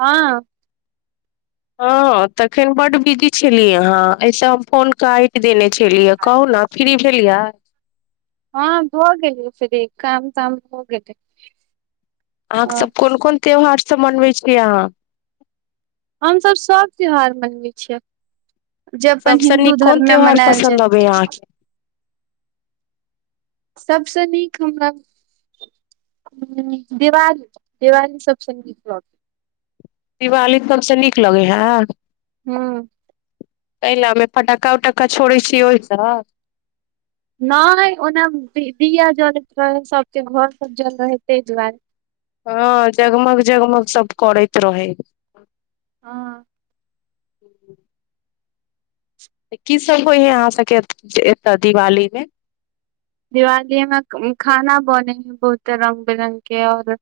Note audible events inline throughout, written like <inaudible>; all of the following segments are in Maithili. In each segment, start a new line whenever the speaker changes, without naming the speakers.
हँ
हँ तखन बड्ड बिजी छलियै अहाँ एहिसँ हम फोन काटि देने चिय कहू ने फ्री भेलिय
हँ भऽ गेलीयै फ्री काम ताम भ गेलै
आ
ह
सभ कोन कोन त्योहार मनवै छी अहाँ
हमसभ सभ त्यौहार मनबै छियै जे अपन
सभसँ
हिन्दू
नीक कोन
धर्म मे
त्यौहार
मनायल जाय
पसन्द अबै अहाँके
सबसँ नीक हमरा दिवाली दिवाली सबसँ नीक ल
दिवाली त हमसँ नीक लगे हैं
हू
एहि ल हमे फटक्का उटक्का छोड़ै छियै ओहिसँ
नहि ओना दिया जलैत रहै सबके घर सब जल रहै ताहि दुआरे
हँ जगमग जगमग सब करैत रह
ह
ह की सभ होइ हइ अहाँ सभके एत्त दिवालीमे
दिवाली मे खाना बने है बहुते रंग- बिरंग के और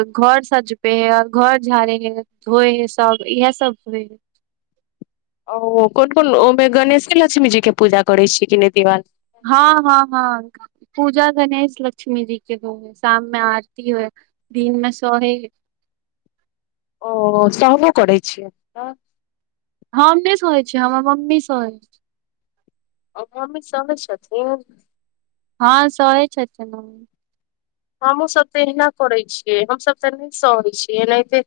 घर सजबै है ओर घर झाड़े है धोए है सब इएह सब होइ है
ओ कोन कोन ओहिमे गणेशे-लक्ष्मी जी के पूजा करै छीयै कि नहि दिवाल
हँ हँ हँ पूजा गणेश लक्ष्मी जी के हो शाममें आरती हए दिन मे सोहे
ओ सहबो करै छियै
हम नहि सहै छियै हमर मम्मी सहै छै
मम्मी सहैय छथिन
हँ सहै छथिन मम्मी
हमहूँसभ तऽ एहिना करै छियै हमसभ तऽ नहि सहै छियै एनाहिते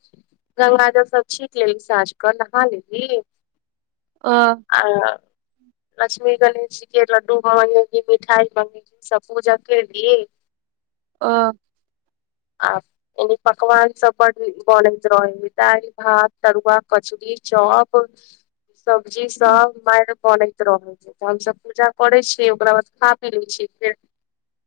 गङ्ंगाजलसभ छीट लेली साँझ कऽ नहा लेली आ लक्ष्मी- गणेशजी के लड्डू मगेली मिठाइ मङ्गेल सभ पूजा करि लि
ह
आ पकवान सब बडु नीक बनैत रहै ह दाल भात तरुआ कचरी चॉप सब्जी सब ब मैर कनैत रहै छै तऽ हमसब पूजा करै छियै ओकरा बाद खा पी लै छियै फेर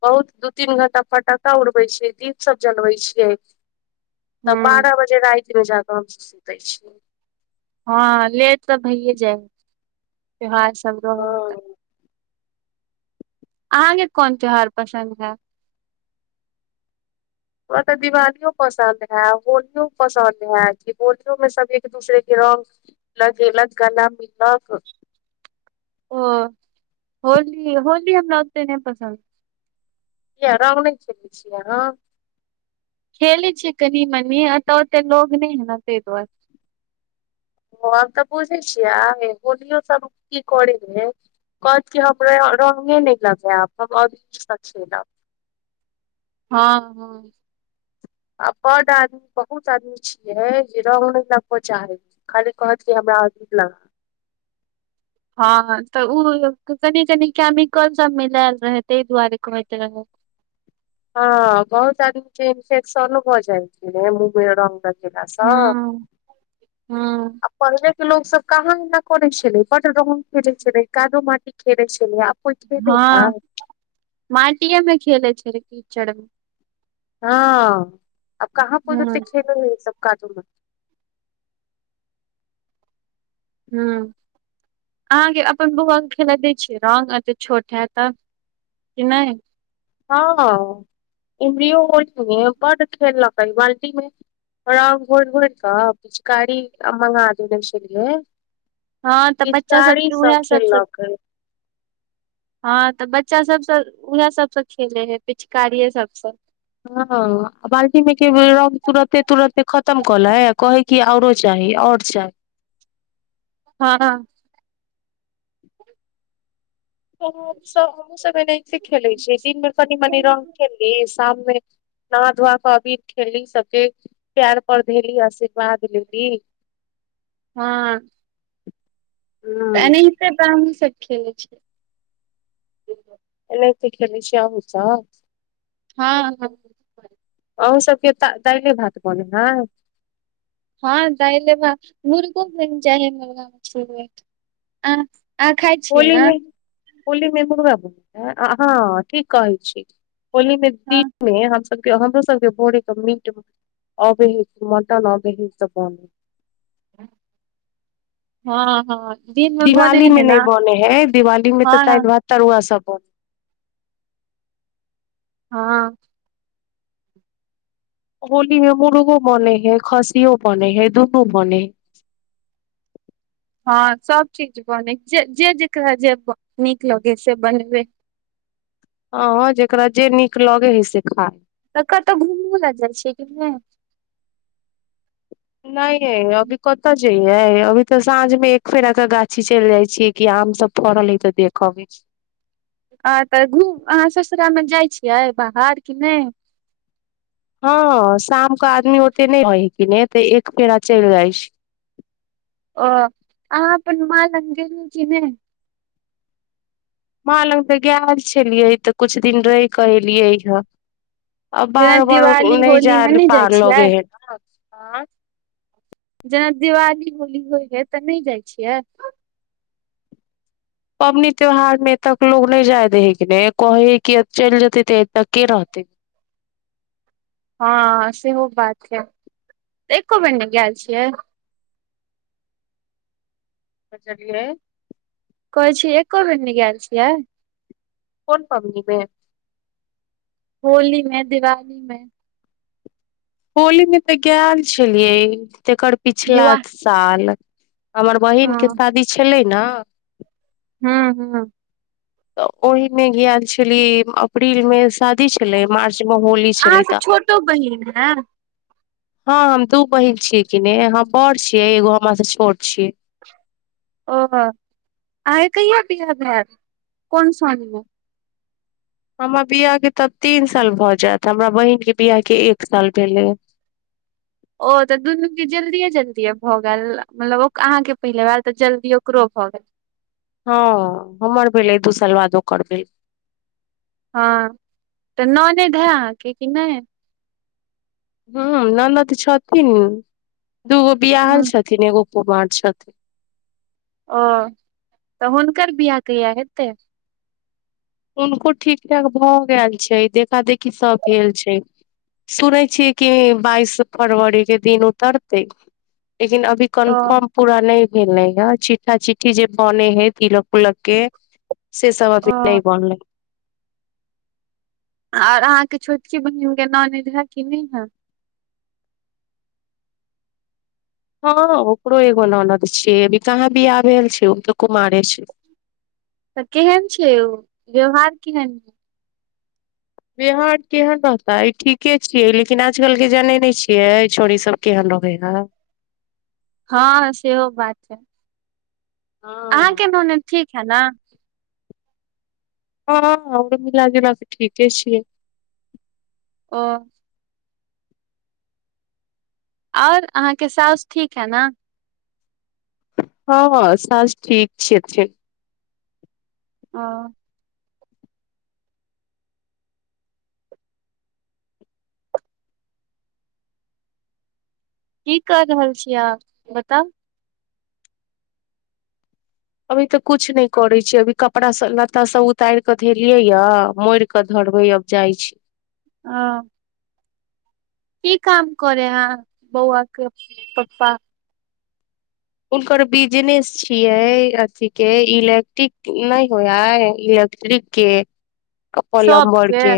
बहुत दू तीन घण्टा फटका उड़बै छियै दीप सब जलबै छियै तऽ
हूँ
बारह बजे राति जाकऽ हम सब सुतै छियै
हँ लेट तऽ भइयै जाइ त्यौहार सब रहल
हँ
तऽ अहाँके कोन त्यौहार पसन्द हए
हमरा तऽ दिवालीयौ पसन्द हए होलियो पसन्द हए की होलिोमे सभ एक दूसरेके रङ्ग लगेलक गला मिललक
ओ होली होली हमरा ओत्ते नहि पसन्द
किया राम नहि <unintelligible>
खेलै छै कनि मनी एतऽ ओते लोग नहि हेय तै दुआरे
ओ हम तऽ बुझै छियै आ होलियोसभ की करैत रहै कहत की हमरा रंगे नहि लगायब हम आओर की स खेलब
हाँ हँ
आ बड्ड आदमी बहुत आदमी छियै जे रंग नहि लगब चाहै छै खाली कहत की हमरा अबीर लाउ
हाँ तऽ ओ कनि कनि केमिकलसभ मिलायल रहै ताहि दुआरे कहैत रहै
हाँ बहुत आदमी के इन्फे्शन होऽ जाइ छै न मुँहमे रंग लेगैला सँ
हँ हँ
आ पढ़बै लोक सब कहाँ एना करै छलै <unintelligible> खेलै छलै कादो माटी खेलै छलै आब कोइ खेले
हँ
हय
माटिएमे खेलै छलखिन चढ़ब
हँ-अ अब कहाँ कोनो ओत्ते
हूँ
खेलो होइ सब काजूमे
हूँ अहाँके अपन बौआकेँ खेलऽ दै छियै रङ्ग एतऽ छोट हए तऽ की नहि
हाँ इमरियो होलीमे बड्ड खेललकै बाल्टी मे रंग घोइर-घोइर कऽ पिचकारी मंगा देने छलियै
हाँ तऽ बच्चा
पिचकारी
सबके उएह सब सबसँ
खेललकै
हाँ तऽ बच्चा सभसँ उएह सबसँ खेलै हेय पिचकारी सभसँ
हँ बाल्टीमे एके बेर रङ्ग तुरन्ते तुरंते खतम कऽ लैइ कहै की आओरो चाही आओर चाही
हँ
हमसभ हमहु सब एनाहिते खेले छियै दिन मे कनी मनी रंग खेलली शाम मे नहा धुआ कऽ अबीर खेलली सबके पैर पर धेली आशीर्वाद लेली
हँ
हँ
तऽ एनहिते हमहूँ सब ठीक छै
ऐनाहिंते खेलै छियै अन्हुसब
हाँ हँ
अन्हु सबके तऽ दालि भात बनल हन
हाँ दालि भात मुर्गो बनि जाइ हइ <unintelligible> आँ अहाँ खाइ छियै
होली
ने
मे होली मे मुर्गा <unintelligible> ठीक कहै छी होली
हँ
दिनमे हम सब हमरो सबके भोरे के मीट अबे ह मटन अबे हे सब बनै हे
हँ हँ दिन मे बनै
दिवाली
है
में
ने
नहि बने है दिवाली में तऽ दालि,
हँ
भात, तरुआ सब ब
हँ
होली में मुर्गो बने हैं खसियो बने हैं दुनू बने हय
हँ सब चीज बनेै जे जेकरा जे नीक लगे से बनेबै
ह जेकरा जे नीक लगे है से खायइ
तऽ कतहु घुमू लए जाइ छियै कि नइ
नहि यै अभी कत्त जे अभी तऽ साँझ मे एक फेरा के गाछी चलि जाइ छियै कि आम सब फड़ल है तऽ देख अबै छी
हँ तऽ घूम अहाँ ससुरालमे जाइ छियै बाहर कि नहि
हँ शामके आदमी ओते नहि रहै छै नहि तऽ एक फेरा चलि जाइ छै
ओ अहाँ अपन माय लग ज बै
म लग तऽ गेल छलियै तऽ कछु दिन रहि कऽ एलियै हँ आ
जेना
बार बार
दिवाली
नहि
होली मे
जाय
जाइ
पार लगे
छियै
है
जेना दिवाली होली होइ हइ तऽ नहि जाइ छियै
पबनि त्यौहारमे तक लोक नहि जाय द हय कि नहि कहै हइ कि चलि जेतै तऽ एतक के रहतै
हँ सेहो बात छै त एको बेर ने गेल छियै
की कहलियै
कहै छी एकको बेर न गेल छियै
कोन पबनीमे
होली मे दिवाली मे
होली मे तऽ गैल छलिए। तकर पिछला
दिवाली
साल हमर बहिन के
हँ
शादी छलै। न
हूं हूं।
तऽ ओहिमे गैल छलीए अप्रील मे स शादी छेलै, मार्च मे होली
अहाँ
छेलै
से
त
छोटो बहिन है
हां हम दू बहीन छियै कि नै हम बड़ छियै, एगो हमरा से छोट छियै।
ओ अहांके कहिया बियाह भेल कोन साल में।
हमर बियाह के त अब तीन साल भऽ जाएत, हमरा बहिन के बियाह एक साल भेलै ये।
ओ तऽ दुनू के जल्दिए जल्दिए भऽ गेल मतलब ओ अहाँके पहिले बार तऽ जल्दीए ओकरो भऽ गेल।
हां हमर भेलै, दू साल बाद ओकर भेलै।
हां तऽ ननेद हय अहाँके कि नै?
हां हां ननद छथिन। दूगो
हँ,
बियाहल छथिन एगो कुमार छथी।
औ तऽ हुनकर बियाह कहिया हेतै।
हुनको ठीक ठाक भऽ गेल छै देखादेखी सब भेल छै, सुनै छियै कि बाइस फरवरी के दिन उतरतै। लेकिन अभी
ओ
कन्फर्म पूरा नै गेलैये चिठ्ठा चिठ्ठी जे बने हय तिलक-उलक के। से सब अभी
ओ
लै
और अहाँके छोटकी बहिनके ननैद हए कि नै हए?
हां ओकरो एगो नानद छियै, अभी कहाँ बियाह भेल छै। उ तऽ कुमारे छै।
तऽ केहेन छै ओ? व्यवहार केहेन
व्यवहार केहेन रहतै? ठीके छियै। लेकिन आज कल के जानै नै छियै छोरी सब केहेन रहै हय।
हां, सेहो बात हय।
हँ
अहाँके ननैद ठीक हए ना?
ह ह <unintelligible> मिला जुला के ठीके छियै।
ह और अहाँके साउस ठीक हए न?
हां हां साउस ठीक छथीन।
ओ की कर रहल छियै अहाँ? बताउ।
अभी तऽ कुछ नै करै छीयै। अभी कपड़ा सब लत्ता सब उताइर कऽ धेलियै य मोइड़ कऽ धरबै अब जाइ छी।
ओ की काम करै हे बउवा के पप्पा?
हुनकर बिजनेस छियै अथी के इलेक्टिक नै होइ हइ इलेक्ट्रिक के। अ पलम्बर
सबके
के।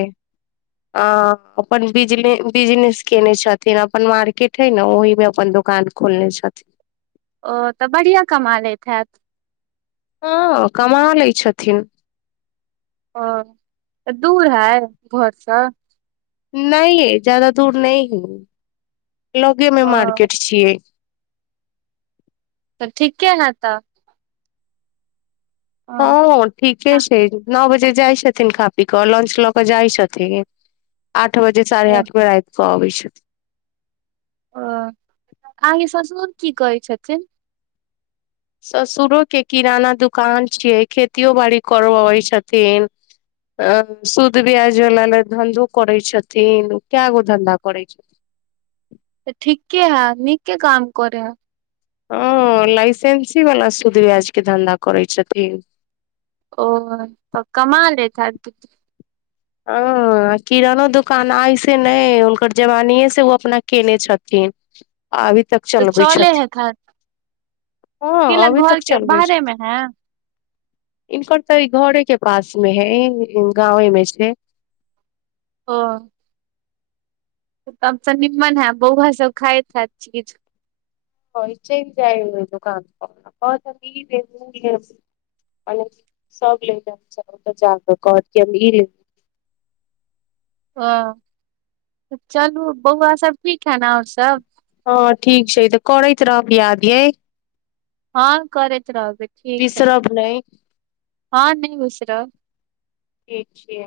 आ अपन बिजने बिजनेस केने छथिन। अपन मार्केट हय ने ओहीमे अपन दोकान खोलने छथिन।
औ तऽ बढ़िया कमा लैत हएत?
हँ, कमा लै छथिन।
ओ तऽ दूर हय घरसँ?
नहि यै, जादा दूर नहि हइ। लगेमे
ओ
मार्केट छियै।
तऽ ठिक्के हए तऽ।
हँ ओ ठीके
अ,
छै। नओ बज जे जाइ छथिन खा पी कऽ, लंच लऽ कऽ जाइ छथिन। आठ बजे साढ़े
ओ
आठमे आइब अबइ छैत।
ओ अहाँके ससुर की करै छथिन?
ससुरो के किराना दुकान छियै, खेतियो बाड़ी करवाबै छथिन। अ शुध ब्याजवला लेल धंधो करै छथिन। ऊ कए गो धन्धा करै छथिन।
तऽ ठिक्के हए, नीके काम करे हय।
ह लाइसेंसी वला सूद-ब्याजके धन्धा करै छथिन।
ओ तऽ कमा लैत हैत किछ?
ह किरानो दोकान आइसे नहि हइ, हुनकर जवानीएसँ ओ अपना केने छथिन। आ अभी तक
तऽ
चलबै
चले हए
छथिन
खर्च?
हँ
<unintelligible>
अभी
घरके बाहरेमे हए?
इनकर त ई घरेके पासमे हइ। <unintelligible> उम्म गाँवेमे छै।
ओ। तब त निम्मन हए, बौआसब खाइत हएत चीज?
ह, ई चैल जाइ हइ ओइ दोकानपर आ कहत हम ई लेब ऊ लेब <unintelligible> सब लै ल <unintelligible> कहत हम ई लेब।
ओ चलू बौआ सब ठीक है न आओर सब
हँ ठीक छै ई तऽ करैत रहब याद यै
हँ करैत रहबै ठीक है
बिसरब नहि
हँ नहि बिसरब
ठीक छियै